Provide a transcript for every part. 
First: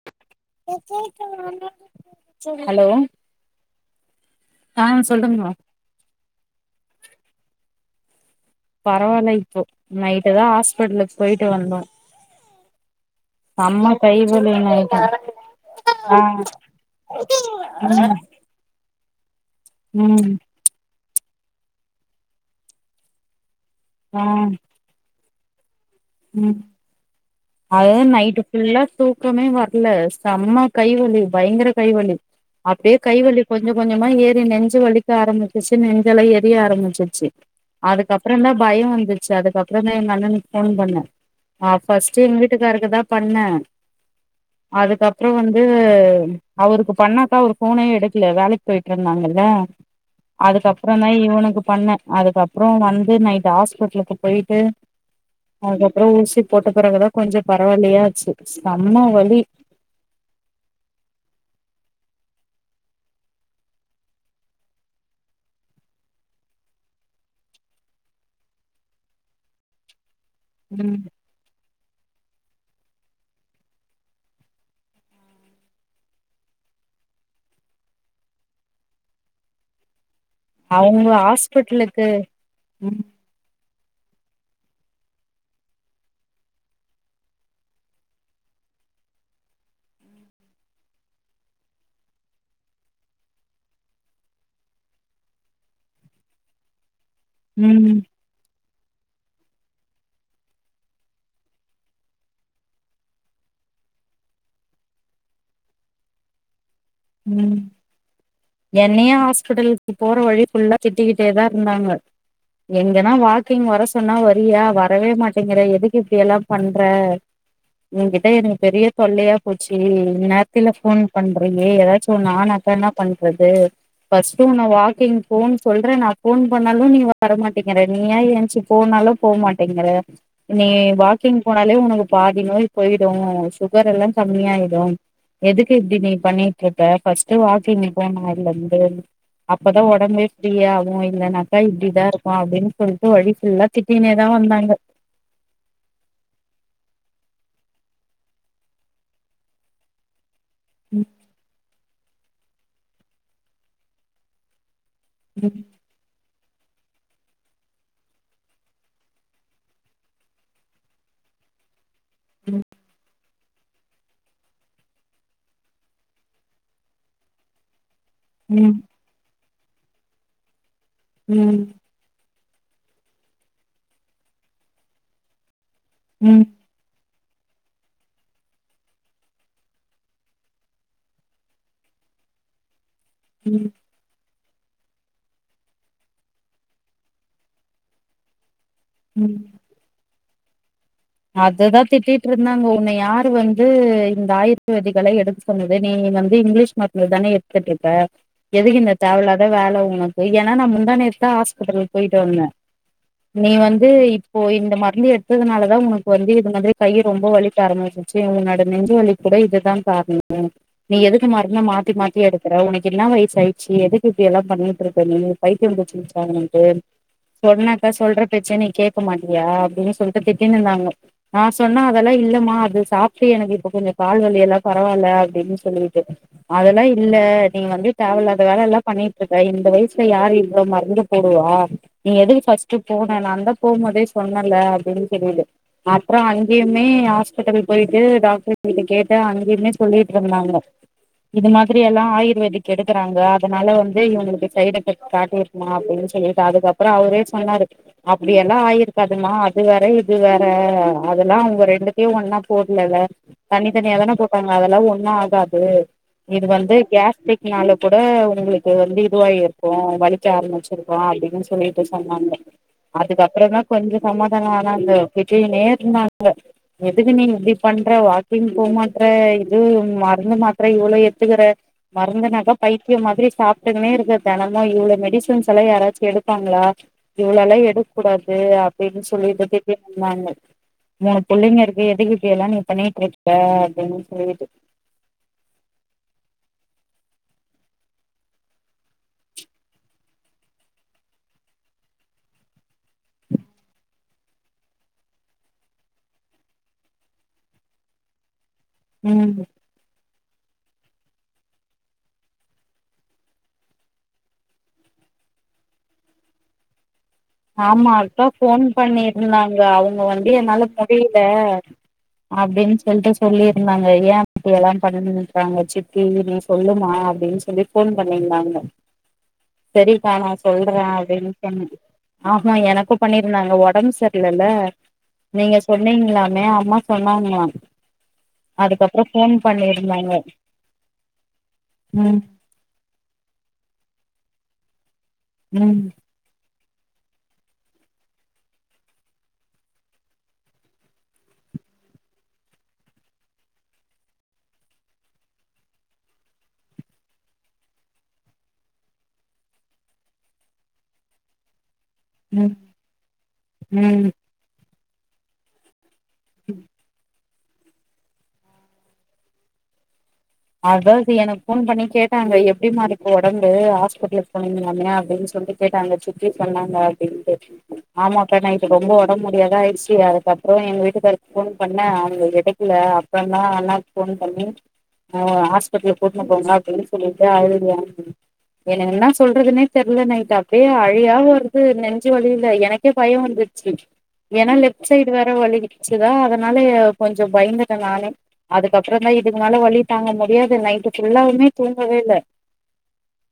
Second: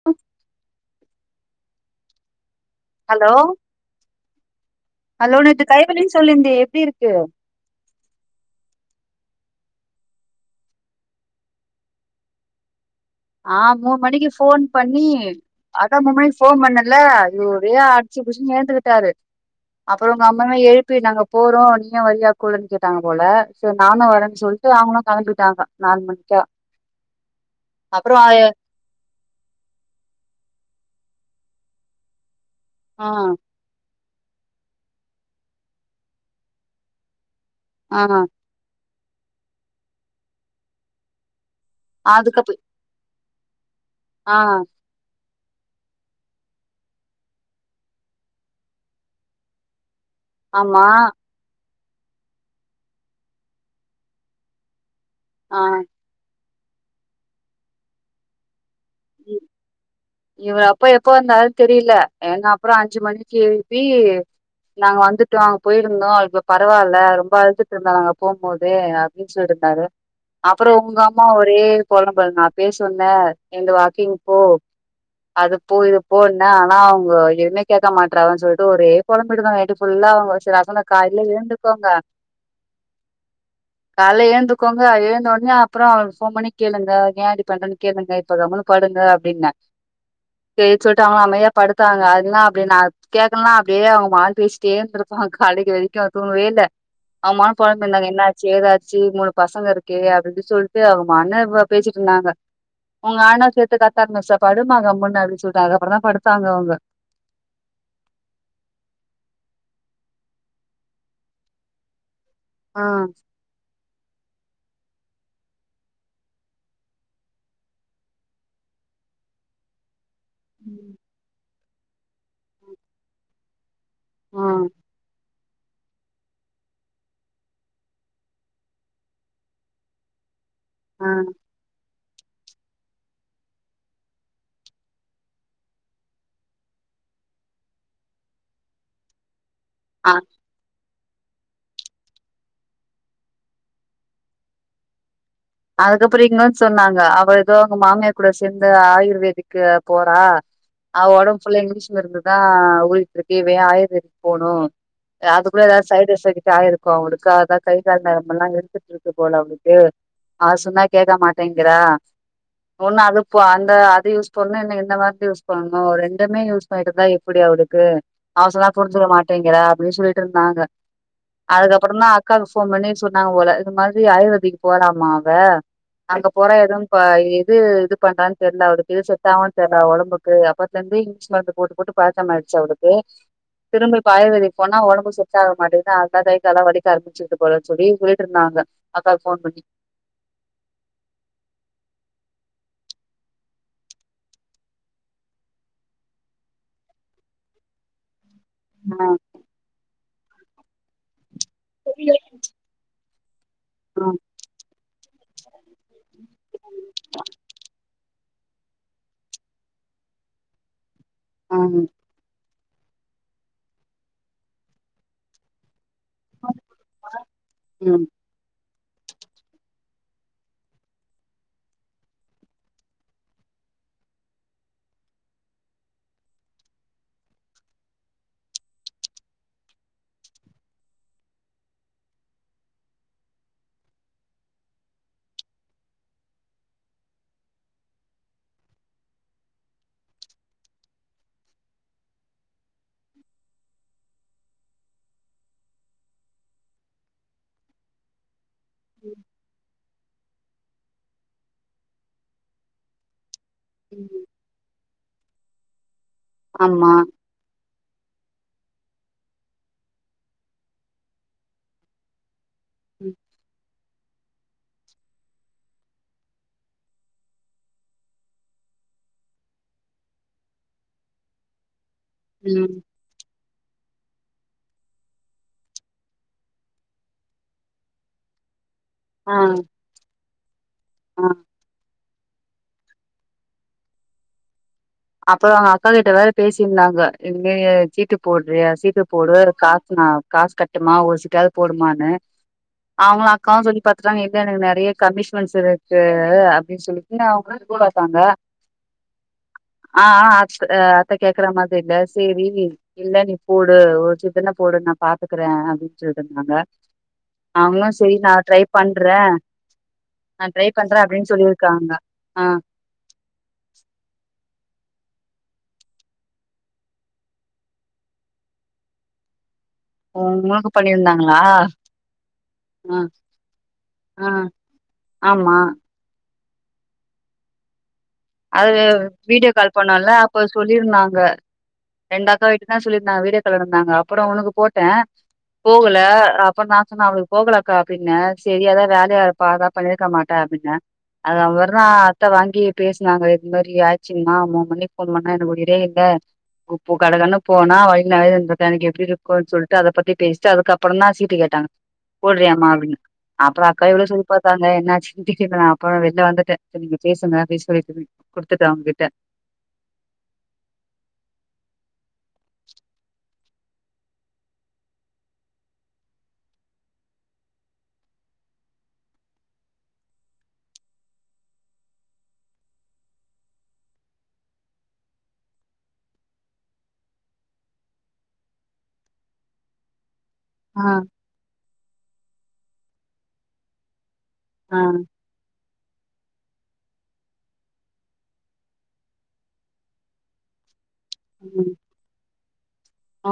[inaudible] hello ஆ hello சொல்லுங்க நேத்து கை வலின் சொல்லிந்தீயே எப்டி இருக்கு பரவால்ல இப்போ நைட்டு தா ஆஸ்பிட்டலுக்கு போய்ட்டு வந்தோ ஆ செம்ம மூண் கை மணிக்கு வலி ஃபோன் நைட்டு பண்ணி அதா மூண் ஆ மணிக்கு ஃபோன் பண்ணல அய்யோ ஒரே ஆச்சு ஏந்துகிட்டாரு ம் அப்புறம் ம் நாம்ம எழுப்பி நாங்க போறோம் நீயு வரியா கூடன்னு கேட்டாங்க போல சேர் நானும் ஆ வரேன்னு சொல்ட்டு அவுங்களும் கெளம்பிட்டாங்க நாலு மணிக் ம் அது நைட்டு ஆ ஃபுல்லா தூ க்கமே வர்ல செம்ம கைவலி பயங்கர கைவலி அப்டியே கைவலி கொஞ்ச கொஞ்சமா ஏறி நெஞ்சு வலிக்க ஆரம்பிச்சிருச்சு நெஞ்சல்லா எறிய ஆரம்பிச்சிருச்சு ஆ அதுக்கப்றோ தா பயோ வந்துருச்சு அதுக்கப்றோ தா எங்கண்ணனுக்கு ஃபோன் பண்ணே ஆ ஃபஸ்ட் எங்க அதுக்கப்பு வீட்டுக்காரருக்குதான் பண்ண ஆ அதுக்கப்பறோ வந்து அவுருக்கு பண்ணாக்கா ஒரு போனையும் எடுக்கல வேலைக்கு போய்ட்டு இருந்தாங்கல்ல ஆமா அதுக்கப்பறோம் தான் இவனுக்கு பண்ண அதுக்கப்பறோம் வந்து நைட் ஹாஸ்பிட்டலுக்கு போய்ட்டு ஆ அதுக்கப்பறோம் ஊசி போட்டு பிறகுதான் கொஞ்சோ பரவாயில்லாயாச்சி சம்ம வலி இவ அப்பா எப்ப வந்தாரு தெரில ஏன்னா அப்பறோ அஞ்சு மணிக்கு எழுப்பி நாங்க வந்துட்டோம் அங்க போய்ருந்தோம் இப்ப பரவாயில்ல ரொம்ப அழுத்திட்டு இருந்தா நாங்க போம்போது அ பீச்ல இருக்காரு அப்பறோ ம் உங்க அம்மா ஒரே பொலம்பல் நா அப்பயே சொன்ன எழுந்து வாக்கிங் போ அது போ இது போன்னா ஆனா அவுங்க எதுமே கேக்க மாட்றாங்கனு சொல்ட்டு ஒரே பொழம்பிட்டுதா நைட் ஃபுல்லா அவுங்க வச் நா சொன்ன அவங்க காலைல எழுந்துக்கோங்க ஹாஸ்பிட்டலுக்கு ம் கால்ல ஏந்துக்கோங்க எழுந்த உடனே அப்றோ அவள்க்கு ஃபோன் பண்ணி கேளுங்க ஏ இப்டி பண்றனு கேளுங்க இப்ப கம்முனு படுங்க அப்டின்ன சேர் சொல்ட்டாங்க அமைதியா படுத்தாங்க அதெல்லா அப்டி நா கேக்லனா அப்டே அவுங்க மாட் பேஸ் பேசிட் டேர்ந்திருப்போ காலைக்கு வரைக்கு தூங்கவே இல்ல அவும்மாட் ம் பொழம்பிருந்தாங்க என்ன சேதாச்சு மூணு பசங்க இருக்கே அப்டிஇப்டி சொல்ட்டு அவுங்கமான்னு பேசிட்டு இருந்தாங்க உங்காண்ணா சேத்து கத்தா ஆரம்பிச்சிட்டாரு படுமா கமுன்னு அப்டிச்சொல்டாங்க அதுக்கப்பறோ தா படுத்தாங்க அவுங்க ம் என்னையே ஹாஸ்பிட்டல்க்கு போற வழி ஃபுல்லா திட்டிக்கிட்டே தா இருந்தாங்க ஆ எங்கன்னா வாக்கிங் வர சொன்னா வரியா வரவே மாட்டேங்கற எதுக்கு இப்டியெல்லா பண்ற உங்கிட்ட எனக்கு பெரிய தொல்லையா போச்சி இன்நேரத்தில ஃபோன் பண்றீங்களே ஏதாச்சு ஒன்று ஆனாக்க என்னா பண்றது ஆ ஃபஸ்ட்டு உன்ன வாக்கிங் போன் சொல்ற நா ஃபோன் பண்ணாலும் நீ வரமாட்டேக்குற நீயே ஏய்ஞ்ச்சு போனாலு போமாட்டேங்க்குற நீ ஆ வாக்கிங் போனாலே உனக்கு பாதி நோய் போய்டு சுகர் எல்லா கம்மியாய்டும் எதுக்கு இப்டி நீ பண்ணிட்ருக்கே ஃபஸ்ட் வாக்கிங் போன அதுலருந்து அப்பதா ஆ உடம்பே அப்டியாகும் இல்லனாக்கா இப்டிதாருக்கு அப்டின்னு சொல்லிட்டு வழி ஃபுல்லா திட்டினேதா வந்தாங்க அதுக்கப்றோ இன்னோன்னு சொன்னாங்க அவள்க்கு அவுங்க மாமியார் கூட சேர்ந்து ஆயுர்வேதிக்கு போறா அவ ஒடம்ஃபுல்லா இங்க்லீஷ் மருந்துதா ஊறிட்ருக்கு இவயே ஆயுர் வேதிக்குபோணு ம் அதுக்குள்ள ஏதாச் சைடு எஃபெக்ட்டா ஆய்ருக்கு அவங்களுக்கு அதா கை கால் நரம்பெல்லா இழுத்துட்ருக்கு போல அவுங்களுக்கு அவ சொன்னா கேக்க மாட்டேங்கிறா ஒன்னு அது இப்போ அந்த அது யூஸ் பண்ணு இல்ல இந்த மருந்து யூஸ் பண்ணு ரெண்டுமே யூஸ் பண்ணிட்டு இருந்தா எப்டி அவளுக்கு அவ சொன்னா ம் புரிஞ்சுக்ற மாட்டேங்கிறா அப்டின்னு சொல்ட்டு இருந்தாங்க ம் ம் அதுக்கப்றோந்தா அக்காகு ஃபோன் பண்ணி சொன்னாங்க போல இது மாதிரி ஆயுர்வேதிக்கு போறாமா அவ அங்க ம் போற எதுவு இப்ப எது இது பண்றானு தெர்ல அவளுக்கு சொட்டாகு தெர்ல அவ ஒடம்புக்கு அப்பத்லருந்து இ ங்லீஷ் மருந்து போட்டு போட்டு பழக்கமாயிடுச்சு அவளுக்கு ம் திரும்ப இப்ப ஆயுர்வேதிக்கு போனா ஒடம்பு செட் ஆக மாட்டேங்துன்ன அதா கை கால்லா வலிக்க ஆரம்பச்சுருக்கு போலனு சொல்லி சொல்லிட்ருந்தாங்க அக்காக்கு ம் ஃபோன் பண்ணி அததா திட்டிட்ருந்தாங்க உன்ன யாரு வந்து இந்த ஆயுர்வேதிகள்ளா எடுக்க சொன்னது நீ வந்து இங்க்லீஷ் மருந்துதானே எடுத்துட்ருக்க எதுக்கு இந்த ம் தேவல்லாத வேல உனக்கு ஏன்னா நா முந்தா நேத்துதா ஆஸ் பிடல்க்கு போயிட்டு வந்தே நீ வந்து இப்போ இந்த மருந்து எடுத்ததுனாலதா உனக் வந்து இது மாரி கையு ரொம்போ வலிக்க ஆரம்பிச்சிருச்சு உன்னோட நெஞ்சு வலிக்கு கூட இதுதா காரணோ நீ எதுக்கு மருந்த ம் மாத்தி மாத்தி எடு புற உனக்கு என்னா வயசாயிச்சி எதுக்கு இப்டி எல்லா பண்ணிட்டு இருக்க நீ பைத்தியோ புடிச்சிகிச் கு வாங்குனன்ட்டு சொன்னாக்க ம் சொல்ற பேச்ச நீ கேக்க மாட்டியா அப்டின்னு சொல்ட்டு திட்டினு இருந்தாங்க நா சொன்னே அதெல்லா இல்லம்மா அது சாப்ட்டு எனக்கு இப்ப கொஞ்சோ கால்வலி எல்லா பரவால்ல அப்டின்னு சொல்லிட்டு அதெல்லா இல்ல நீங்க வந்து தேவல்லாத வேலல்லா பண்ணிட்ருக்க இந்த வயசுல யாரு இவ்ளோ மருந்து போடுவா நீ எதுக்கு ஃபஸ்ட்டு போன நா தா போ மோதே சொன்னேல்ல [unintelligible] அப்றோ அங்கேயுமே ஹாஸ்பிட்டல் போயிட்டு டாக்டர் கிட்ட கேட்டே அங்கேயுமே சொல்லிட்ருந்தாங்க இது மாதிரி எல்லா ஆயுர்வேதிக் எடுக்கறாங்க அதுனால வந்து இவங்களுக்கு சைட் எஃபெக்ட் காட்டிருக் மா அப்டின்னு சொல்லிட்டு அதுக்கப்றோ அவரே சொன்னாரு அப்டியெல்லா ஆயிருக்காதும்மா அது வேற இது வே ற அதெல்லா அவங்க ரெண்டுத்தையு ஒண்ணா போட்லேல தனி தனியாத்தானே ம் போட்டா அதெல்லா ஒண்ணு ஆகாது இது வந்து ஆமா கேஸ்ட்ரிக் னால கூட உங்களுக்கு வந்து இதுவாயிருக்கு வலிக்க ஆரம்பிச்சிருக்கு அப்டின்னு சொல்லிட்டு சொன்னாங்க அதுக்கப்புறந்தா கொஞ்சொ சமாதானோ ஆனாங்க திட்டிக்கின்னே இருந்தாங்க எதுக்கு நீ இப்டி பண்ற வாக்கிங் போக மாட்ற இது மருந்து மாத்தர இவ்ளோ எத்துக்குற மருந்துனாக்கா ம் பைத்தியோ மாதிரி சாப் கேட்டுக்குனே இருக்கு தெனமு இவ்ளோ மெடிசன்ஸ் எல்லா யாராச்சு எடுப்பாங்களா இவ்ளோ எல்லா எடுக்கூடாது அ அப்டின்னு ஆ சொல்லிட்டு திட்டீட்ருந்தாங்க மூணு ஆ புள்ளைங்க இருக்கு எதுக்கு இப்டியெல்லா நீ பண்ணிட்டு இருக்க அப்டின்னு சொல்லிட்டு அப்புறோ அவங்க அக்கா கிட்ட வேற பேசியிருந்தாங்க இங்கேயே சீட்டு போட்றியா சீட்டு போடு காசு நா காசு கட்டுமா ஒரு சீட்டாவ்து போடுமான்னு அவங்களு அக்காவு சொல்லி பாத்துட்டாங்க இல்ல எனக்கு நெறைய கமிகஸ்ட்மெண்ட்ஸ் இருக்கு அப்டின்னு சொல்லி என்ன அவங்களா கூலா இருக்காங்க ம் ஆ ஆ அத் ஆ அத்த கேக்கற மாதிரி இல்ல சேரி இல்ல நீ போடு ஒரு சீட்டுனா போடு நா பாத்துக்கறே அப்டின்னு சொல்லிட்டிருந்தாங்க ஆமா அப்பா ஃபோன் பண்றே பண்ணிருந்தாங்க அவங்க வந்து நா என்னால ட்ரை பண்றே முடில அப்டின்னு சொல்லியிருக்காங்க ஆ அப்டின் என்ட்ட சொல்லியிருந்தாங்க ஏ இப்டி எல்லா பண்ணனு இருக்காங்க சித்தி நீ சொல்லுமா அப்டின்னு சொல்லி ஃபோன் பண்ணி இருந்தாங்க ஓ உங்களுக்கு பண்ணி அப்டின்னு இருந்தாங்களா சொன்னே ஆமா எனக்கு பண்ணியிருந்தாங்க ஒடம்பு ஆ சரில்லல்ல ஆமா நீங்க சொன்னீங்களாமே அம்மா சொன்னாங்களா அது அதுக்கப்புறோ ஃபோன் வீடியோ கால் பண்ணோல பண்ணிருந்தாங்க அப்போ சொல்லி இருந்தாங்க ம் ரெண்டக்கா இதுதா சொல்லி இருந்தாங்க வீடியோ கால்ல இருந்தாங்க அப்புறோ உனக்கு போட்டே ம் போகல அப்புறோ நா சொன்னே அவளுக் போகலக்கா அப்டின்னே செரி எதா வேலையா இருப்பா அதா பண்ணியிருக்க மாட்டா அப்டின்னே அது அவ்ளோதா அத்த வாங்கி பேச் நாங்க இது மாரி ஆய்ச்சுன்னா மூணு மணிக்கு ஃபோன் பண்ணா எனக்கு உயிரே இல்ல உப்பு கடகன்னு போனா வலி நெறைய இருந்தது எனக்கு எப்டி இருக்குனு சொல்ட்டு அத பத்தி பேச்ட்டு அதுக்கப்புறந்தா சீட்டு கேட்டாங்க ம் போட்றியாம்மா அப்டின்னு அப்புறோ அக்கா ம் எவ்வளோ சொல்லி பாத்தாங்க என்னாச்சுன் தெரியல நா அப்புறோ வெளில வந்துட்டே இப்ப நீங்க பேசுங்க [unintelligible] சொல்லிட்டு குடுத்துட்டே அவங்ககிட்ட அதா இப்போ எனக்கு ஃபோன் பண்ணி கேட்டாங்க எப்டிமா இருக்கு ஒடம்பு ஹாஸ்பிடலுக்கு போனீங்களாமே அப்டின்னு சொல்ட்டு கேட்டாங்க சித்தி சொன்னாங்க அப்படின்ட்டு கே ஆமா‌ கேட்டாங்க இப்போ ரொம்போ வொடம் முடியாதா ஆயிடுச்சி அதுக்கப்புறம் எங்க வீட்டுக்காருக்கு ஃபோன் பண்ணே அவங்க எடுக்கல அப்புறந்தா அண்ணாக்கு ஃபோன் பண்ணி ஹ ஹாஸ்பெட்லுக் கூட்னு போங்க அப்டின்னு சொல்லிட்டு அழுத எனக்கு என்னா சொல்றதுனே தெர்ல நைட்டு அப்டியே ஆ அழையா வருது நெஞ்சு வலியில எனக்கே பயோ வந்துருச்சி ஏனனா ஆ லெஃப்ட் சைடு வேற வலிச்சதா அதனால கொஞ்சம் பயந்துட்ட நானே அதுக்கப்புறந்தா இதுக்கு மேல வலி தாங்க முடியாது நைட்டு ஃபுல்லாவுமே ம் தூங்கவேல்ல ஆ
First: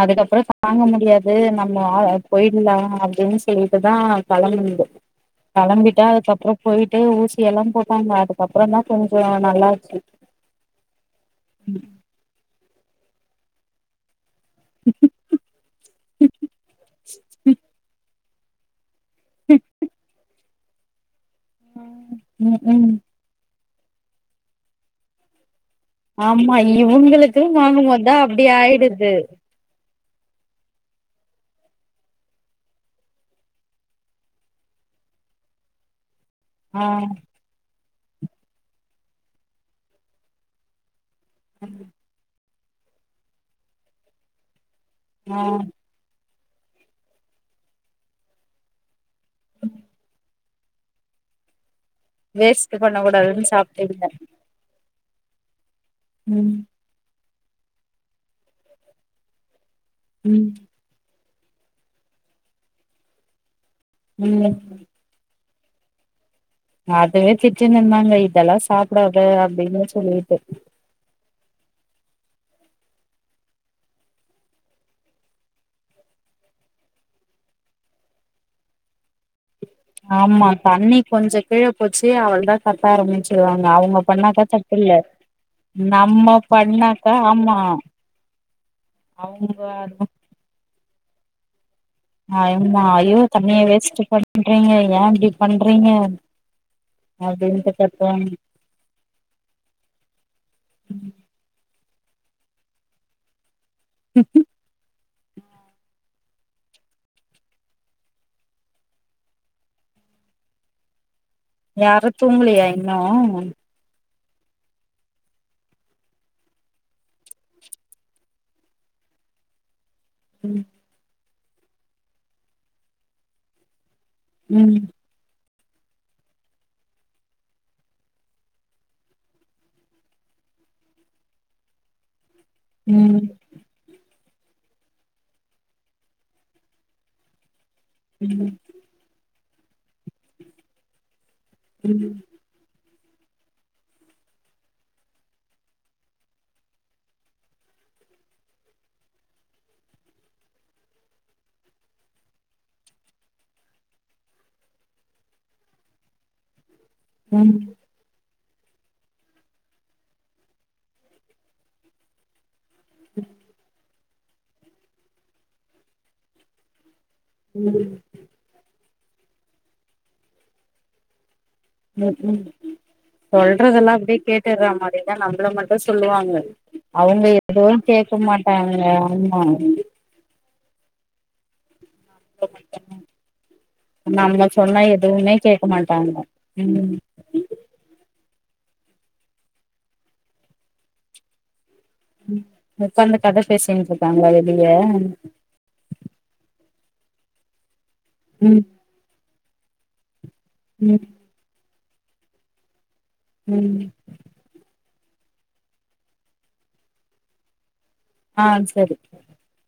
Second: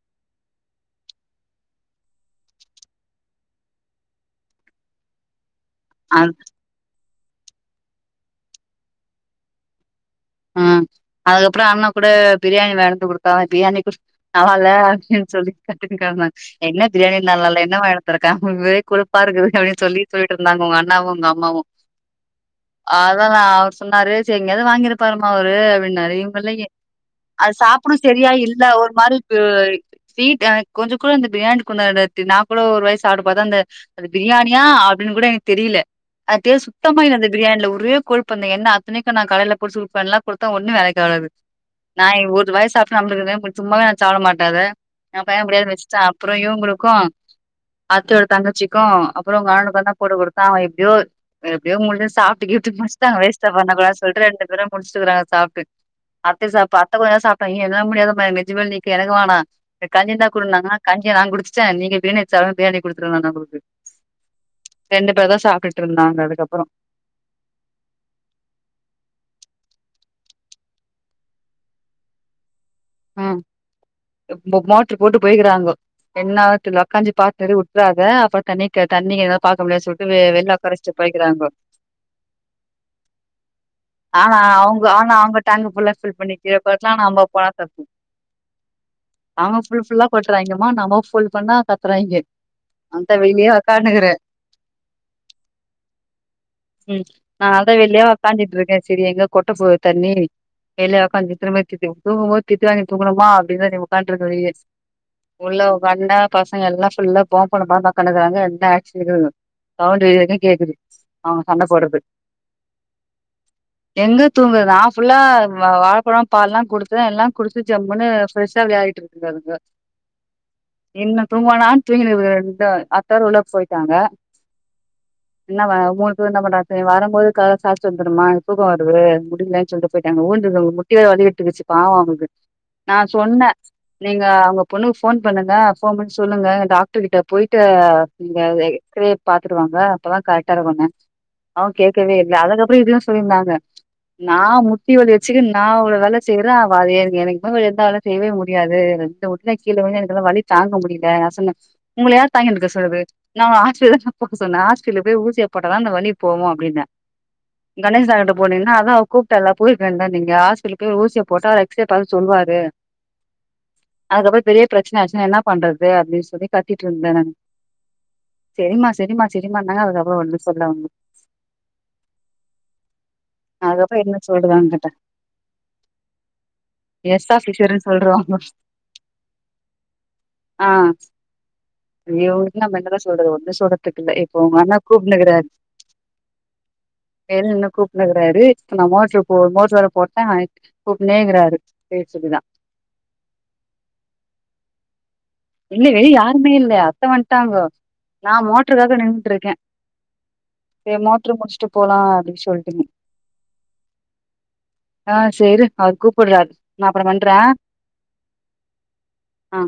அதுக்கப்றோ தாங்க முடியாது நம்ம போயிட்லா அப்டின்னு சொல்லிட்டுதா கெளம்புனது கெளம்பிட்டு அது அதுக்கப்புறம் போயிட்டு ஊசி எல்லா போட்டாங்க அதுக்கப்புறந்தா கொஞ்சோ நல்லா இருஞ்சு ஹா அதுக்கப்புறம் அண்ண கூட பிரியாணி வாங்கினு வந்து குடுத்தாங்க பிரியாணி குட் அவன்ல்ல அப்டின் சொல்லி கத்தினுக்கெடந்தா என்ன பிரியாணி நல்லால்ல என்ன வாங்கிட்டு வந்திருக் க ஒரே கொழுப்பா இருக்குது அப்டின் சொல்லிட் போயிருந்தாங்க உங்க அண்ணாவு உங்க அம்மாவு உக்கும் அததா அவரு சொன்னாரு சரி எங்யாவது வாங்கிருப்பாருமா அவரு அப்டின்னாரு இவங்கல்ல ஆமா எ இவுங்களுக்கு அது சாப்புடுள் வாங்கும்போதுதா சரியா அப்டி இல்ல ஒரு ஆயிடுது மாதிரி இருந்தா ஸ்வீட் அ கொஞ்சோ கூட அந்த பிரியாணிக்கு உண்டான நா கூட ஒரு வாய் சாப்ட்டு பாத்தே அந்த பிரியாணியா அப்டின்னு கூட எனக்கு தெரில அந்த டேஸ்ட் ஆ சுத்தமா இல்ல அந்த பிரியாணில ஒரே கொழுப்பு அந்த எண்ண அத்தனிக்கு நா காலையில போட் சூட் பண்ணல்லா குடுத்த ஒன்னு வேலைக்காவல அது ம் நாய் ஒரு வாய் சாப்ட்டு நம்ளுக் இதா சும்மாவே நா சாப்ட மாட்டே அத யென் பையன் ஆ பிரியாணி வச்சுட்டா ப்றோ இவ்ங்ளுக்கு அத்தையோட தங்கச்சிக்கு அப்புறோ உங்க அண்ணனுக்குந்தா போட்டு குடுத் தவுங்க எப்பனடியோ எப்டியோ முள்ள ம சாப்ட்டு வேஸ்ட் கீப்ட்டு பண்ண முடிச்டாங் கூடாதுன்னு வேஸ்ட் பண்ண கூடாது சாப்ட்டுருந்த சொல்லிட்டு ரெண்டு பேரு முடிச்டுக்கிறாங்க சாப்ட்டு அத்த ம் சாப்பா அத்த கொஞ்சோ சாப்ட்டாங்க யோ என்னால முடியாது என்க் நெஞ்சு மேல நிக்கு எனக்கு வாணா எனக்கு கஞ்சி இருந்தா ம் குடுன்னாங்க கஞ்சிய நா குடுச்சிட்டே நீங்க பிரியாணி தரபிரியாணி குடுத்துட நானு அவுங்ளுக்கு ம் ரெண்டு பேர் தா சாப்டுட்டு இருந்தாங்க அதுக்கப்பறோ அதவே திட்டினுந்தாங்க இதெல்லா சாப்புடாத அப்டின்னு சொல்லிட்டு ஹ இப்போ மோட்டரு போட்டு போய்கிறாங்கோ என்னாவு தெர்ல வொக்காஞ்சி பாத்துனுரு வுட்றாத அப்பறஃ தண்ணிக்கு தண்ணிகெதா ஆமா தண்ணி கொஞ்ச கீழே போச்சு அவள்தா கத்த ஆரம்பிச்சிருவாங்க அவுங்க ஆனா அவுங்க ஆனா அவங்க டேங்குபுல்லா பிள் நம்ம பண்ணிட்டாச்சுனா பண்ணாக்கா நம்ப போலா ஆமா [unintelligible] அவங்க புல் புல்லா கொட்டுறாய்ங்கம்மா நமோ புல் பண்ணா கத்துறாய்ங்க ஆம்மா நான்தா அய்யோ வெளியே தண்ணிய வேஸ்ட் ஒக்கானுக்குறே பண்றீங்க ஏன் இப்டி பண்றீங்க உம் நாள்த அப்டின்ட்டு வெளியோ கத்துவாங்க உக்காந்துட்ருக்கே செரி எங்க கொட்ட போது தண்ணி வெளிய வொக்காந்துட்டு திரும்ப சித்தி தூங்கும் போது திட்டு வாங்கிட்டு தூங்கணுமா அப்டின் தா பண்ணரது வழிய உள்ள வொக்கான்னு பசங்க எல்லா புல்லா பொம் பாத் வொக்கான்னு கிறாங்க எந்த ஆக்ஷனு சவுண்ட் இது வெரிலு கேக்குது அவங்க சண்டை போட்றது யாரு தூங்கலையா இன்னு எங்க தூங்குரது நா ஃபுல்லா வாழைப்பழோ பால்லா குடுத்தே எல்லா குடிச்சுட்டு ஜம்ன்னு ஃப்ரெஷ்ஷா விளையாடிட்டு இருக்குதுகோ அதுங்கோ ம் இன்னு தூங்குவானா தூங்கின ரெண்டு அத்தானு உள்ள போயிட்டாங்க ம் என்னவா மூனு பேரு என்ன பண்றா வரும்போது கதவ சாத்திட்டு வந்துருமா எனக்கு தூக்க வருது முடியலன் சொல்லிட்டு போயிட்டாங்க ஊ [unintelligible] வடிகட்டிக்கிச்சு பாவ அவங்களுக்கு நா ம் சொன்னே நீங்க அவங்க பொண்ணுக்கு போன் பண்ணுங்க போன் பண்ண சொல்லுங்க டாக்டர் கிட்ட போயிட்டு நீங்க ம் எக்ஸரே பாத்துட்டு வாங்க அப்பதா கரெக்டா இருக்குங்க அவ கேட்கவே ம் இல்ல அதுக்கப்பற இதையு சொல்லிருந்தாங்க நா முட்டி வலி வச்சுட்டு நா இவ்வள வேல செய்யறே அவ அத ஏ எனக்குமே எந்தால செய்யவே முடியாது இந்தந்த முட்டில கீழே கொஞ்ச எனக்குல்லா வழி தாங்க முடியல நா சொன்னே உங்கள யார் தாங்கிட்டுக்க சொல்லறது நா ஹாஸ்ப்பிட்டல தான போக சொன்னே ஹாஸ்ப்பிடல்ல போய் ஊசிய போட்டாதா இந்த வலி போகு அப்படினே ம் கணேஷா கிட்ட போனீங்கன்னா அத அவ கூப்ட்டலா போயிருக்க வேண்டியது தான நீங்க ஹாஸ்பிட்டல் போய் ஊசிய போட்டா ரை செ பார் சொல்வாரு ம் அதுக்கப்பற பெரிய பிரச்சனை ஆச்சுன்னா என்ன பண்றது அப்படின்னு சொல்லி கத்திட்டு இருந்தே னு ம் சரிமா சரிமா சரிமா னாங்க அதுக்கப்பர ஒன்னுமே சொல்லல ஒன்னு ம் சொல்றதெல்லா அதுக்கப்புறோ என்ன அப்டியே சொல்றது கேட்டுற அவங்கிட்ட மாரிதா நம்மள மட்டு சொல்லுவாங்க அவங்க எஸ் எப்பவு ஆபிசர்ன்னு கேக்க சொல்றாங்க மாட்டாங்க ஆமா ஆ ஐயோ நம்ம என்னதா சொல்றது ஒண்ணு சொல்றதுக்கு இல்ல இப்போ நம்ம ஒங்க அண்ணா சொன்னா எதுவுமே கூப்ட்ருகராரு கேக்க மாட்டாங்க ம் மேல இன்னு கூப்புட்னுக்குறாரு நா மோட்ரு போ மோட்ரு வர போட்ட கூப்னே இருக்காரு பேச்சுக்குதா உக்காந்து கத பேசிட்ருக்காங்க வெளிய இல்ல வெளிய யாருமே இல்ல அத்த வன்டாங்கொ நா ம் மோட்ருக்காக நின்ட்ருக்க சேரி ம் மோட்ரு முடிச்சுட்டு போலா அப்டின் சொல்ட நீ ம் ஆ சேரு அவர் கூப்புறாரு நா அப்ரொ பண்ற ஆ சேரி ஆ